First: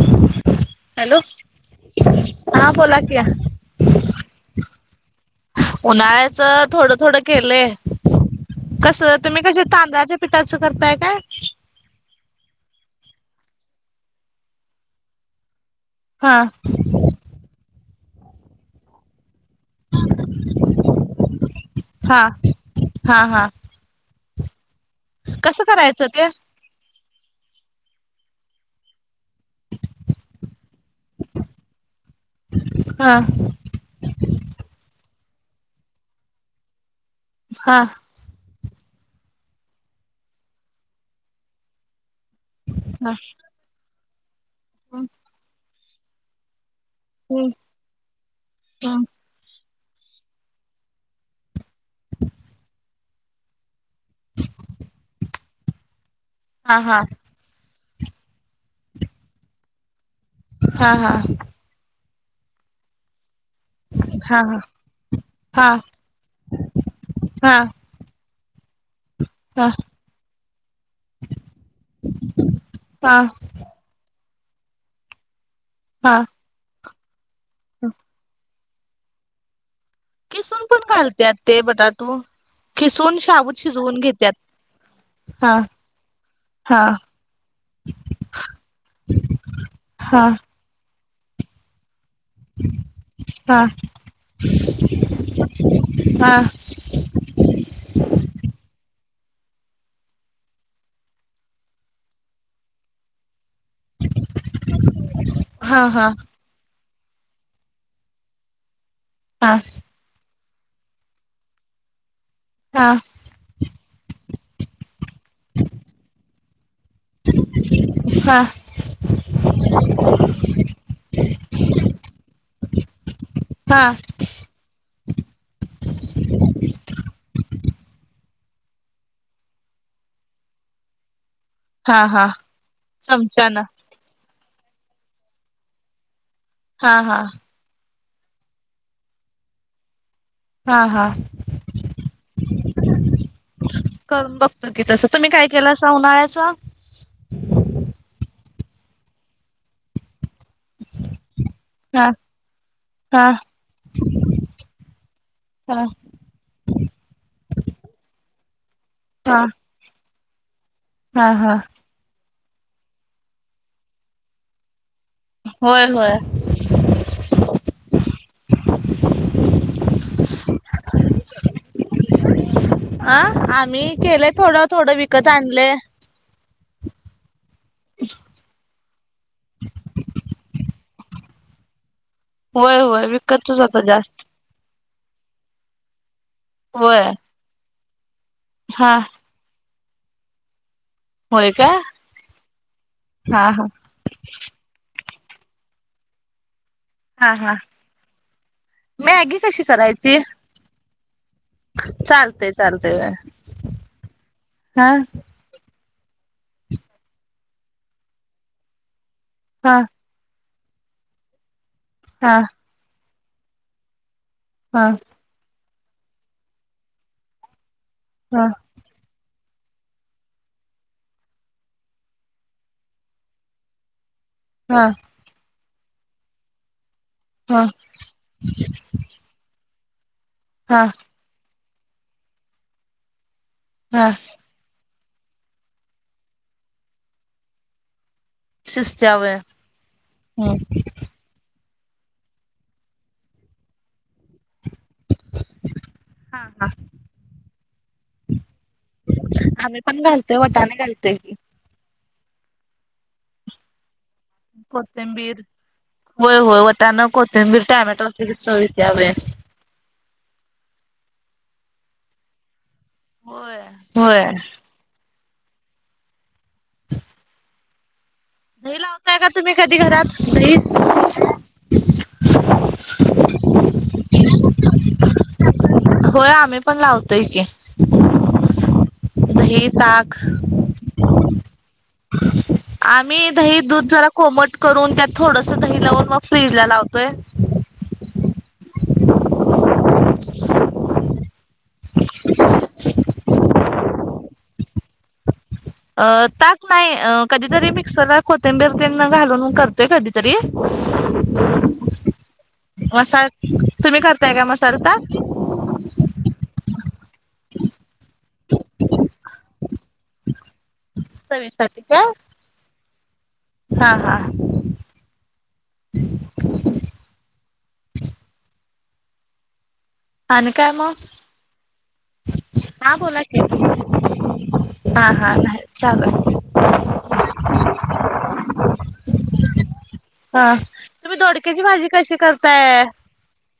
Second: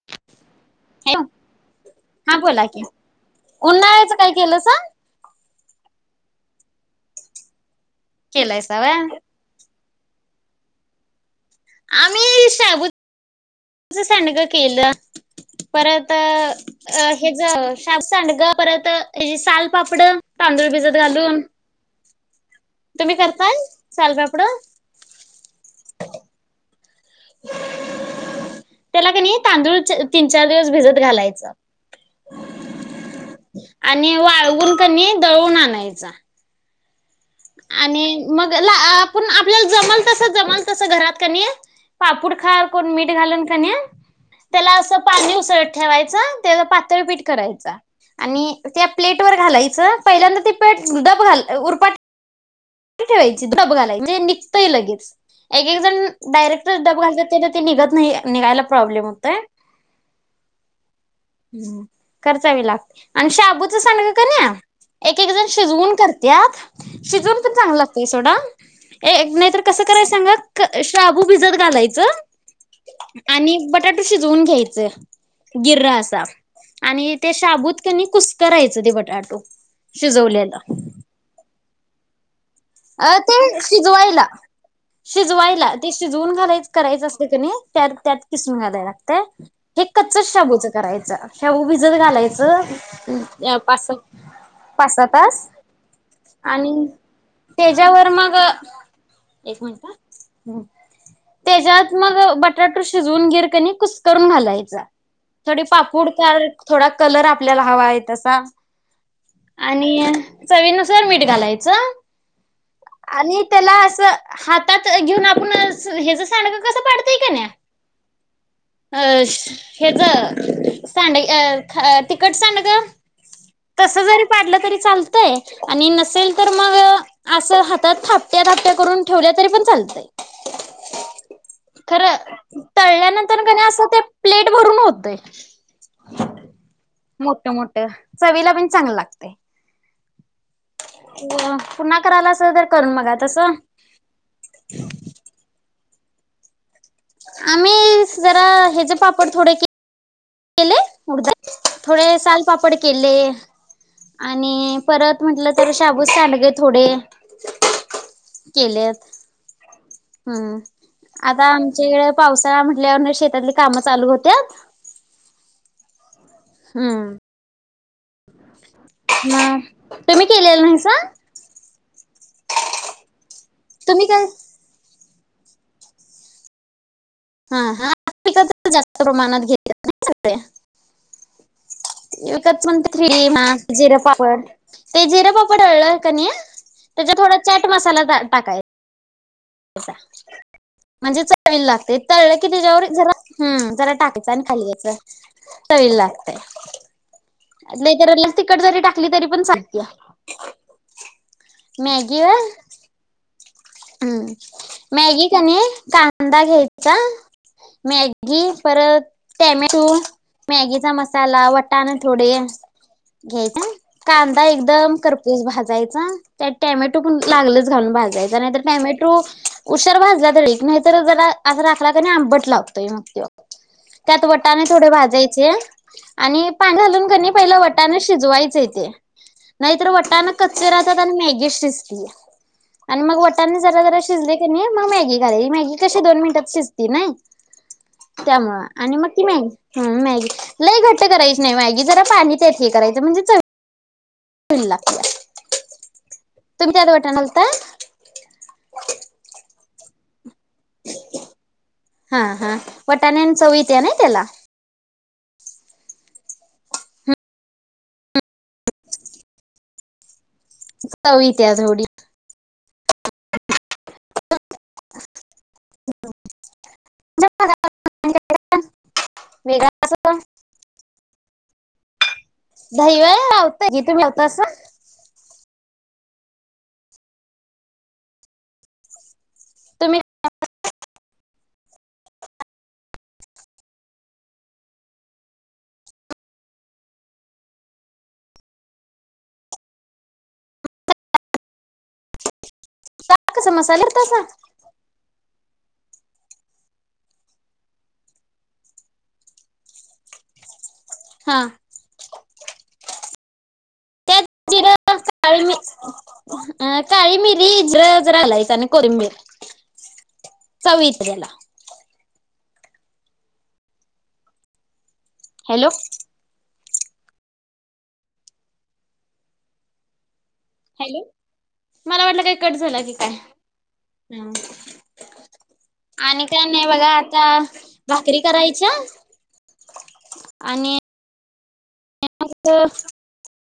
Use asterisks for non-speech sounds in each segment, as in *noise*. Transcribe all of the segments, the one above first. Hello, hello हा बोला की उन्हाळ्याचं काय केलंसा? उन्हा सगळं थोडं थोडं केलंय केलायसा कस व्हय तुम्ही कसे तांद त्या पीठाचं करताय का? आमही साबू तुझं सांडग केलं. परत हा हे जावं सांडग परत सालपापड तांदूळ भिजत घालून हा तुम्ही हा हा करताय सालपापड कसं करायचं ते तेलाकी नाही, तांदूळ तीन चार दिवस भिजत घालायचं हा आणि वाळवून किणी दळून आणयचा. हा आणि मग आपण आपल्याला जमल तस जमल तस घरात कनी पापूड खा कोण हा मीठ घालून की नाही. त्याला असं पाणी उसळत ठेवायच तेला पीट हम् करायचा आणि त्या प्लेट वर घालाय पहिल्यदा तर ती डब घाल ह इकडे बघायला म्हणजे निघतंय लगेच एक एक जण डायरेक्ट हा हा डब घालतात कणी ते निघत नाही निघायला प्रॉब्लेम होतय हा हा खर्चावी लागते आणि शाबू शाबू च सांडग हा कणी एक एक जण हा शिजवून करत्यात शिजवलं तर हा चांगलं लागतंय सोडा नाहीतर हा कसं करायचं सांगा शाबू भिजत घालायच हा आणि बटाट शिजवून शिजवून घ्यायच गीर हा असा आणि ते शाबूत कुस्करायच आणि ते बटाटा किसून पण घालत्यात ते बटाटू अ खिसून ते शाबूत शिजवून शिजवायला घेत्यात हा शिजवायला ते शिजवून घालायच हा करायचं असतं कणी त त्यात किसून घालायला लागत हे हा कच्चच शाबूचं करायचं शाबू भिजत घाल घालायचं हा पाच सहा तास हा आणि तर मग त्याच्यात मग बटाटा शिजवून गीर कुस्करायचा करून घालायचा थोडी हा पापड हा खार थोडं कलर आपल्याला हवा आहे तसा हा आणि चवीनुसार मीठ घालायचं हा आणि त्याला असं हातात घेऊन आपण याच सांडगं कसं करत्यात कणी हा हेच तिखट सांडगे हा तस जरी पाडलं तरी चालतंय आणि नसेल तर मग असं हातात थापट्या थापट्या करून ठेवल्या तरी पण चालतय हा खरं हा तळल्यानंतर चमचान कणी असं ते प्लेट भरून होतंय हा हा मोठं मोठं चवीला, पण चांगलं लागतय. हा हा पुन्हा करायला असेल तर करून बघा तसं करून बघतो की तस, तुम्ही काय केलस. आता उन्हाळ्याचं. आम्ही जरा. ह्याचे पापड थोडे के हा थोडे सालपापड केले, हा आणि परत म्हटलं तर हा शाबूत सांडगे थोडे केलेत, हा हं हा आता हा आमच्या इड पावसाळा म्हटल्यावरनं शेतातली कामं चालू होत्यात. होय होय. हूं! ह तुम्ही केलेलं नाहीसा. आ! आम्ही तुम्ही काय केलय थोडं थोडं विक कथ आणलय. हा हा तर जास्त प्रमाणात घेत सगळे *unintelligible* विकतच होय म्हणत होय थ्री विकतच मास, आता झिरो जास्त पापड. ते जिरा पापड वाळला कनीया. होय त्याच्या थोडं चाट मसाला घाल. हा! कसा. म्हणजे होय चवी ल का लागतय तळलं. किती जाऊरे! जरा हा हा हूं जरा टाकायच आणि खाली यायच. चवीला लागतेय. हा हा टाकली तरी मॅगी पण कशी चालत्या. करायची, चालतय चालतय. हूं मॅगी कणी कां दा घ्यायचा मॅगी परत हा हा ट्यामॅटो मॅगीचा मसाला वट न थोडे हा घ्यायचा. कांदा हा एकदम खरपूस भाजाय. त्यात टॅमॅटो पण लागल. घालून भाजायचा नाहीतर. टोमॅटू उशार भाजला तर एक नाही तर जरा अस राखला कणी आंबट लावतोय मग तो त्यात वटाने हा थोडे भाजायचे आणि पाणी घालून. पहिल हा वटाण शिजवायचे ते नाही तर वटाण कच हा राहतात आणि मॅगी शिजते. आणि मग त्यांनी जरा जरा हा शिजले कणी मग मॅगी मॅगी घालायची मॅगी कशी दोन मिनटात शिजती नाही त्यामुळ आणि मग शिजत्या ती वय मॅग मॅगी हम्म लई घट्ट करायची नाही मॅगी जरा पाणी ते हे करायचं म्हणजे चवी ला हा हा तुम्ही त्यात वाटाना घालताय? आम्ही पण घालतोय वटाने घालतोय की हा हा वटाण्याण चव येत्या नाही त्याला कोथिंबीर होय होय वटाणा कोथिंबीर टाॅमॅटो असले की चव येत्या होय. चव येत्या थोडी होय होय *unintelligible* दही लावताय का तुम्ही वेगळा कधी घरात असं दही? *unintelligible* दही होय लावतोय की तुम्ही लावतासा? होय आम्ही पण लावतोय की, दही, तुम्ही ताक आम्ही दही दूध जरा कोमट करून त्यात थोडस दही लावून मग फ्रीजला लावतोय. ताक कसं मस्त तसा अ ताक नाही कधीतरी मिक्सरला कोथिंबीर तेन घालून करतोय कधीतरी हा मसाला तुम्ही त्यात करताय का जीर, ताक? काळी मिरी जरा घालायच आणि कोथिंबीर चव येत्या त्याला. चवीसाठी का हा हा. हॅलो आणी काय मग, हॅलो मला वाटलं काही कट झाला हा काय. बोला की हा हा चालू आणि काय नाही बघा आता भाकरी करायच्या हाय आणि तुम्ही दोडक्याची भाजी कशी असं करताय?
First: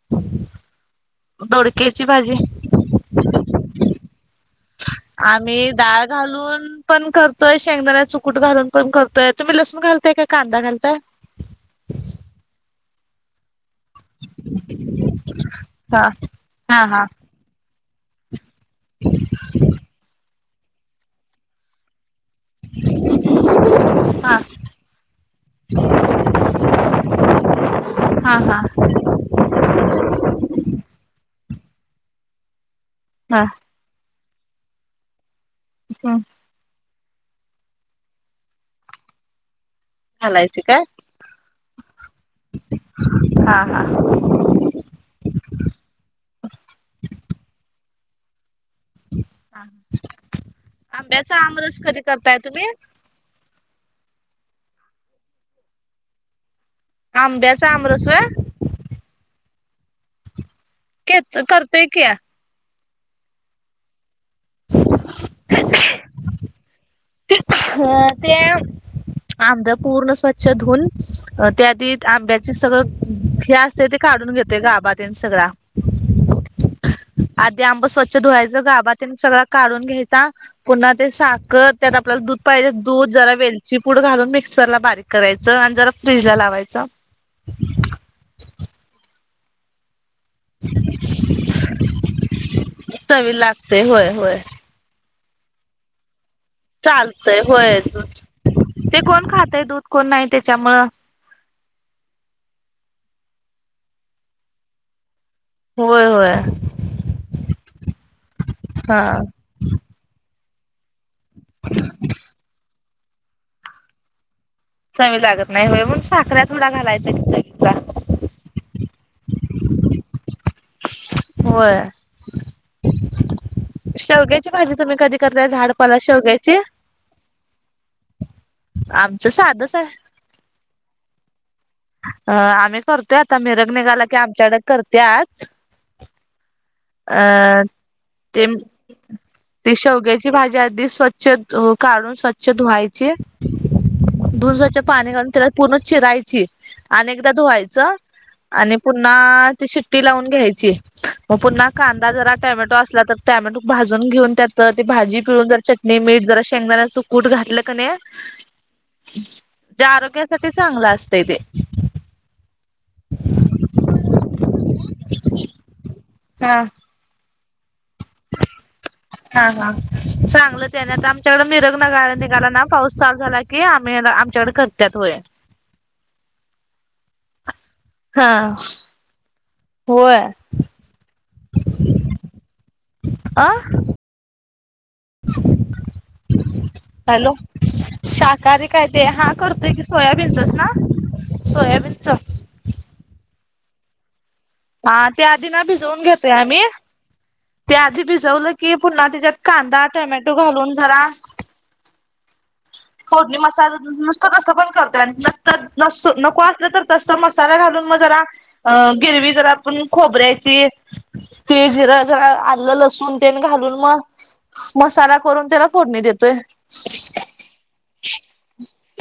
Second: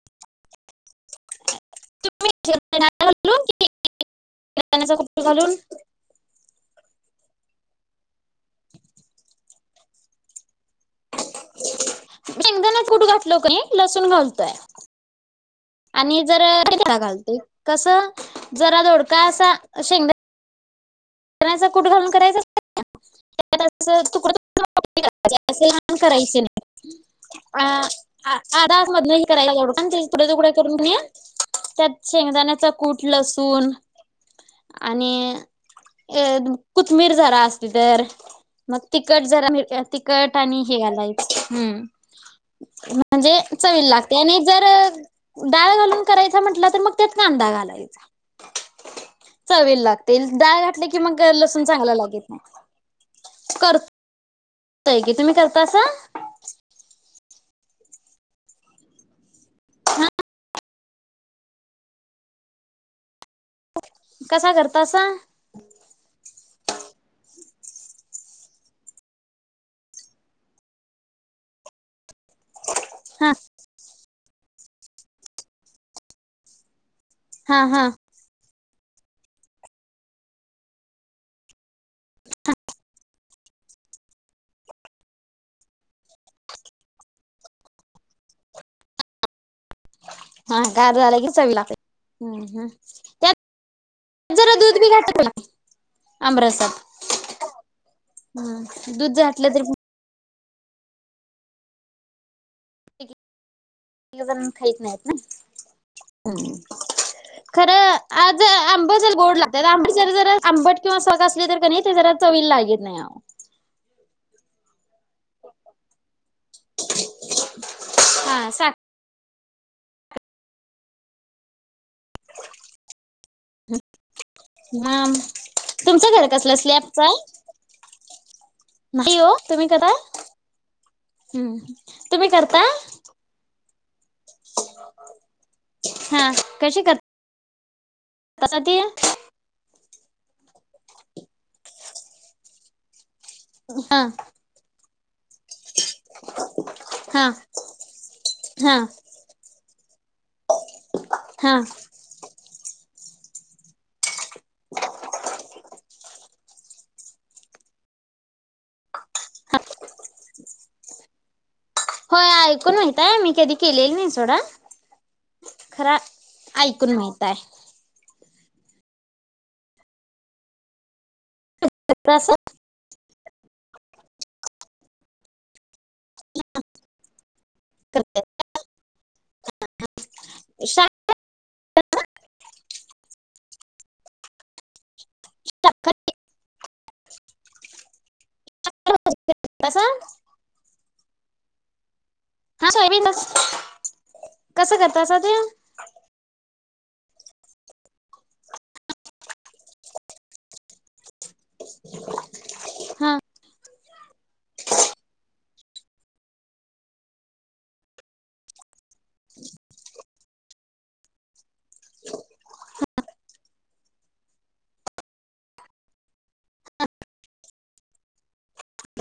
ह *unintelligible* दोडक्याची तुम्ही भाजी शेंगदाण्याला घालून की शेंगदाण्याचा कुट घालून आम्ही डाळ घालून पण करतोय शेंगदाण्याचा कूट घालून पण करतोय, तुम्ही लसून घालतय का कांदा घाल *unintelligible* कुट घातलो क लसूण घालतोय हा आणि हा जरा हा घालतोय कस जरा दोडका असा शेंगदा जरासा कुट घालून हा हा हा *unintelligible* त्यात शेंगदाण्याच कूट हा लसून आणि हम्म *unintelligible* कोथमीर जरा असती तर मग तिखट जरा तीखट घालायची आणि हे काय? घालायचं हम्म म्हणजे हा हा चवील लागते, आणि जर डाळ हा चवीला लागतील दाळ की मंग आंब्याचा लसूण आमरस चांगला कधी लागेल करताय तुम्ही? का तर तय की तुम्ही करता सा आंब्याचा आमरस होय. हा केत करतोय की आ ह *unintelligible* कसा करता सा *unintelligible* आंबे पूर्ण स्वच्छ धूऊन त्या आधी आंब्याचे सगळं हा हेे असते ते काढून घेत. ते गाबा ते सगळा आधी हा आंब हा स्वच्छ धुवायचं *unintelligible* पातेलीत सगळा काढून घ्यायचा पुन्हा ते साखर त्यात आपल्याला दूध पाहिजे तर दूध जरा, वेलची पूड घालून मिक्सर ला बारीक करायच आणि जरा फ्रीज ला लावायच. हा गार झालं की चवी लागते, *unintelligible* चवीला लागतंय होय त्यात होय. जरा दूध भी घालते बोला चालतंय होय दूध हम्म ते दूध कोण घातलं खातय तरी दूध कोण नाही. त्याच्यामुळं काहीजण खाईत नाही होय होय ना, खर आज आंब *unintelligible* हा. गोड लागत आंबरस जर आंबट किंवा सग असले, तर कनी ते जरा चवील लागीत नाही आहो. चव ही लागत नाही होय, म्हणून साखऱ्यात. थोडा घालायचा चवीपुरता. हा साख *inaudible* होय! शेवग्याची भाजी तुम्ही म कधी करताय, झाडपाला तुमचं घर कसलं शेवग्याची स्लॅबच आहे? नाही आमचं हो तुम्ही साधच आहे, करा हम्म. तुम्ही अ करता आम्ही करतोय आता मेरत निघाल की आमच्याकडे करत्यात. हा कशी कर अ ते! शेवग्याची भाजी, अधी स्वच्छ काढून स्वच्छ धुवायची. हा! धुवून स्वच्छ पाणी घालून. त्याला पूर्ण चिरायची, आणि हा एकदा धुवायचं, हा आणि पुन्हा ती शिट्टी लावून घ्यायची मग हा पुन्हा कांदा, जरा टॅमॅटो, असला तर टॅमॅटो भाजून घेऊन त भाजी पिळुन जर चटणी मीठ जर शेंगदाना च कूट घातलं का नाही. जे आरोग्या स ते चांगलं असतय ते. होय आहे. ऐकून माहिताय मी कधी केलेलं नाही सोडा, खरा हा ऐकून माहिताय. हा हा चांगलं त्याने आता आमच्याकड मिर नगाळ कसं निघाल ना पाऊस चालू झालाय. कि आम्ही ये ना, आमच्याकडे करत्यात होय! ह *unintelligible* हा होय शा- अ! साखर हॅलो! शाकाहारी. काय ते हा करतोय की कसं सोयाबीनचच ना? सोयाबीन च? हा सोयाबीन नच हा त्या आधी ना भिजवून घेतोय आम्ही. ते आधी भिजवलं की पुन्हा त्याच्यात, कांदा, टोमॅटो, घालून जरा *inaudible* हा फोडणी मसाल नसत कसं पण करतोय, नत नस नको असलं तर तस मसाला घालून मग जरा अ गिरवी जरा आपण खोबऱ्याची तेल जिरं जरा आलं लसून ते घालून मग मसाला करून त्याला फोडणी देतोय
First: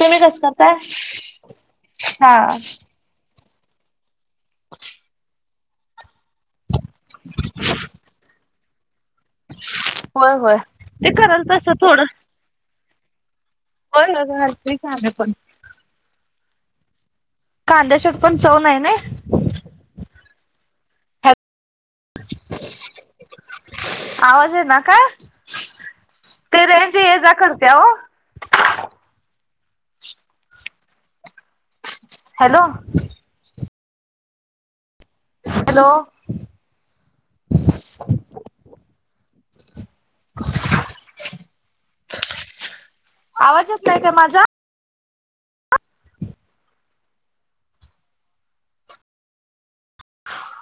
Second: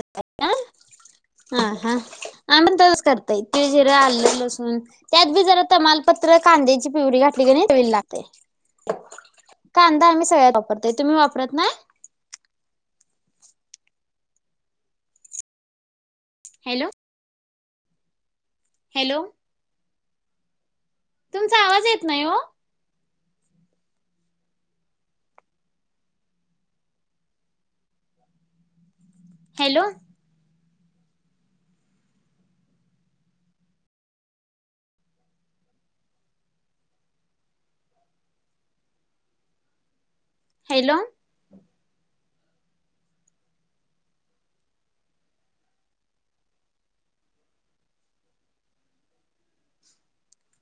तुम्ही कसं करताय आ हा हा आमी पण तसंच करतयत ति जिरे आल्लवि लसूण त्यात बी जरा तमालपत्र, कांदेची प्युरी घातली कणी चवीला लागतय. कांदा आम्ही होय सगळ्यात होय वापरतोय, ते तुम्ही करल वापरत नाय? तसं थोडं होय घालतोय की आम्ही पण हॅलो. कांदा शिवट पण चव नाही हॅलो नई. तुमचा आवाज येत नाई ओ आवाज येईना काय? ते रेंज ये जा करत्या ओ हॅलो. हॅलो. हॅलो. हॅलो. आवाज येत नाई काय माजा?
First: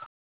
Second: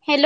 हॅलो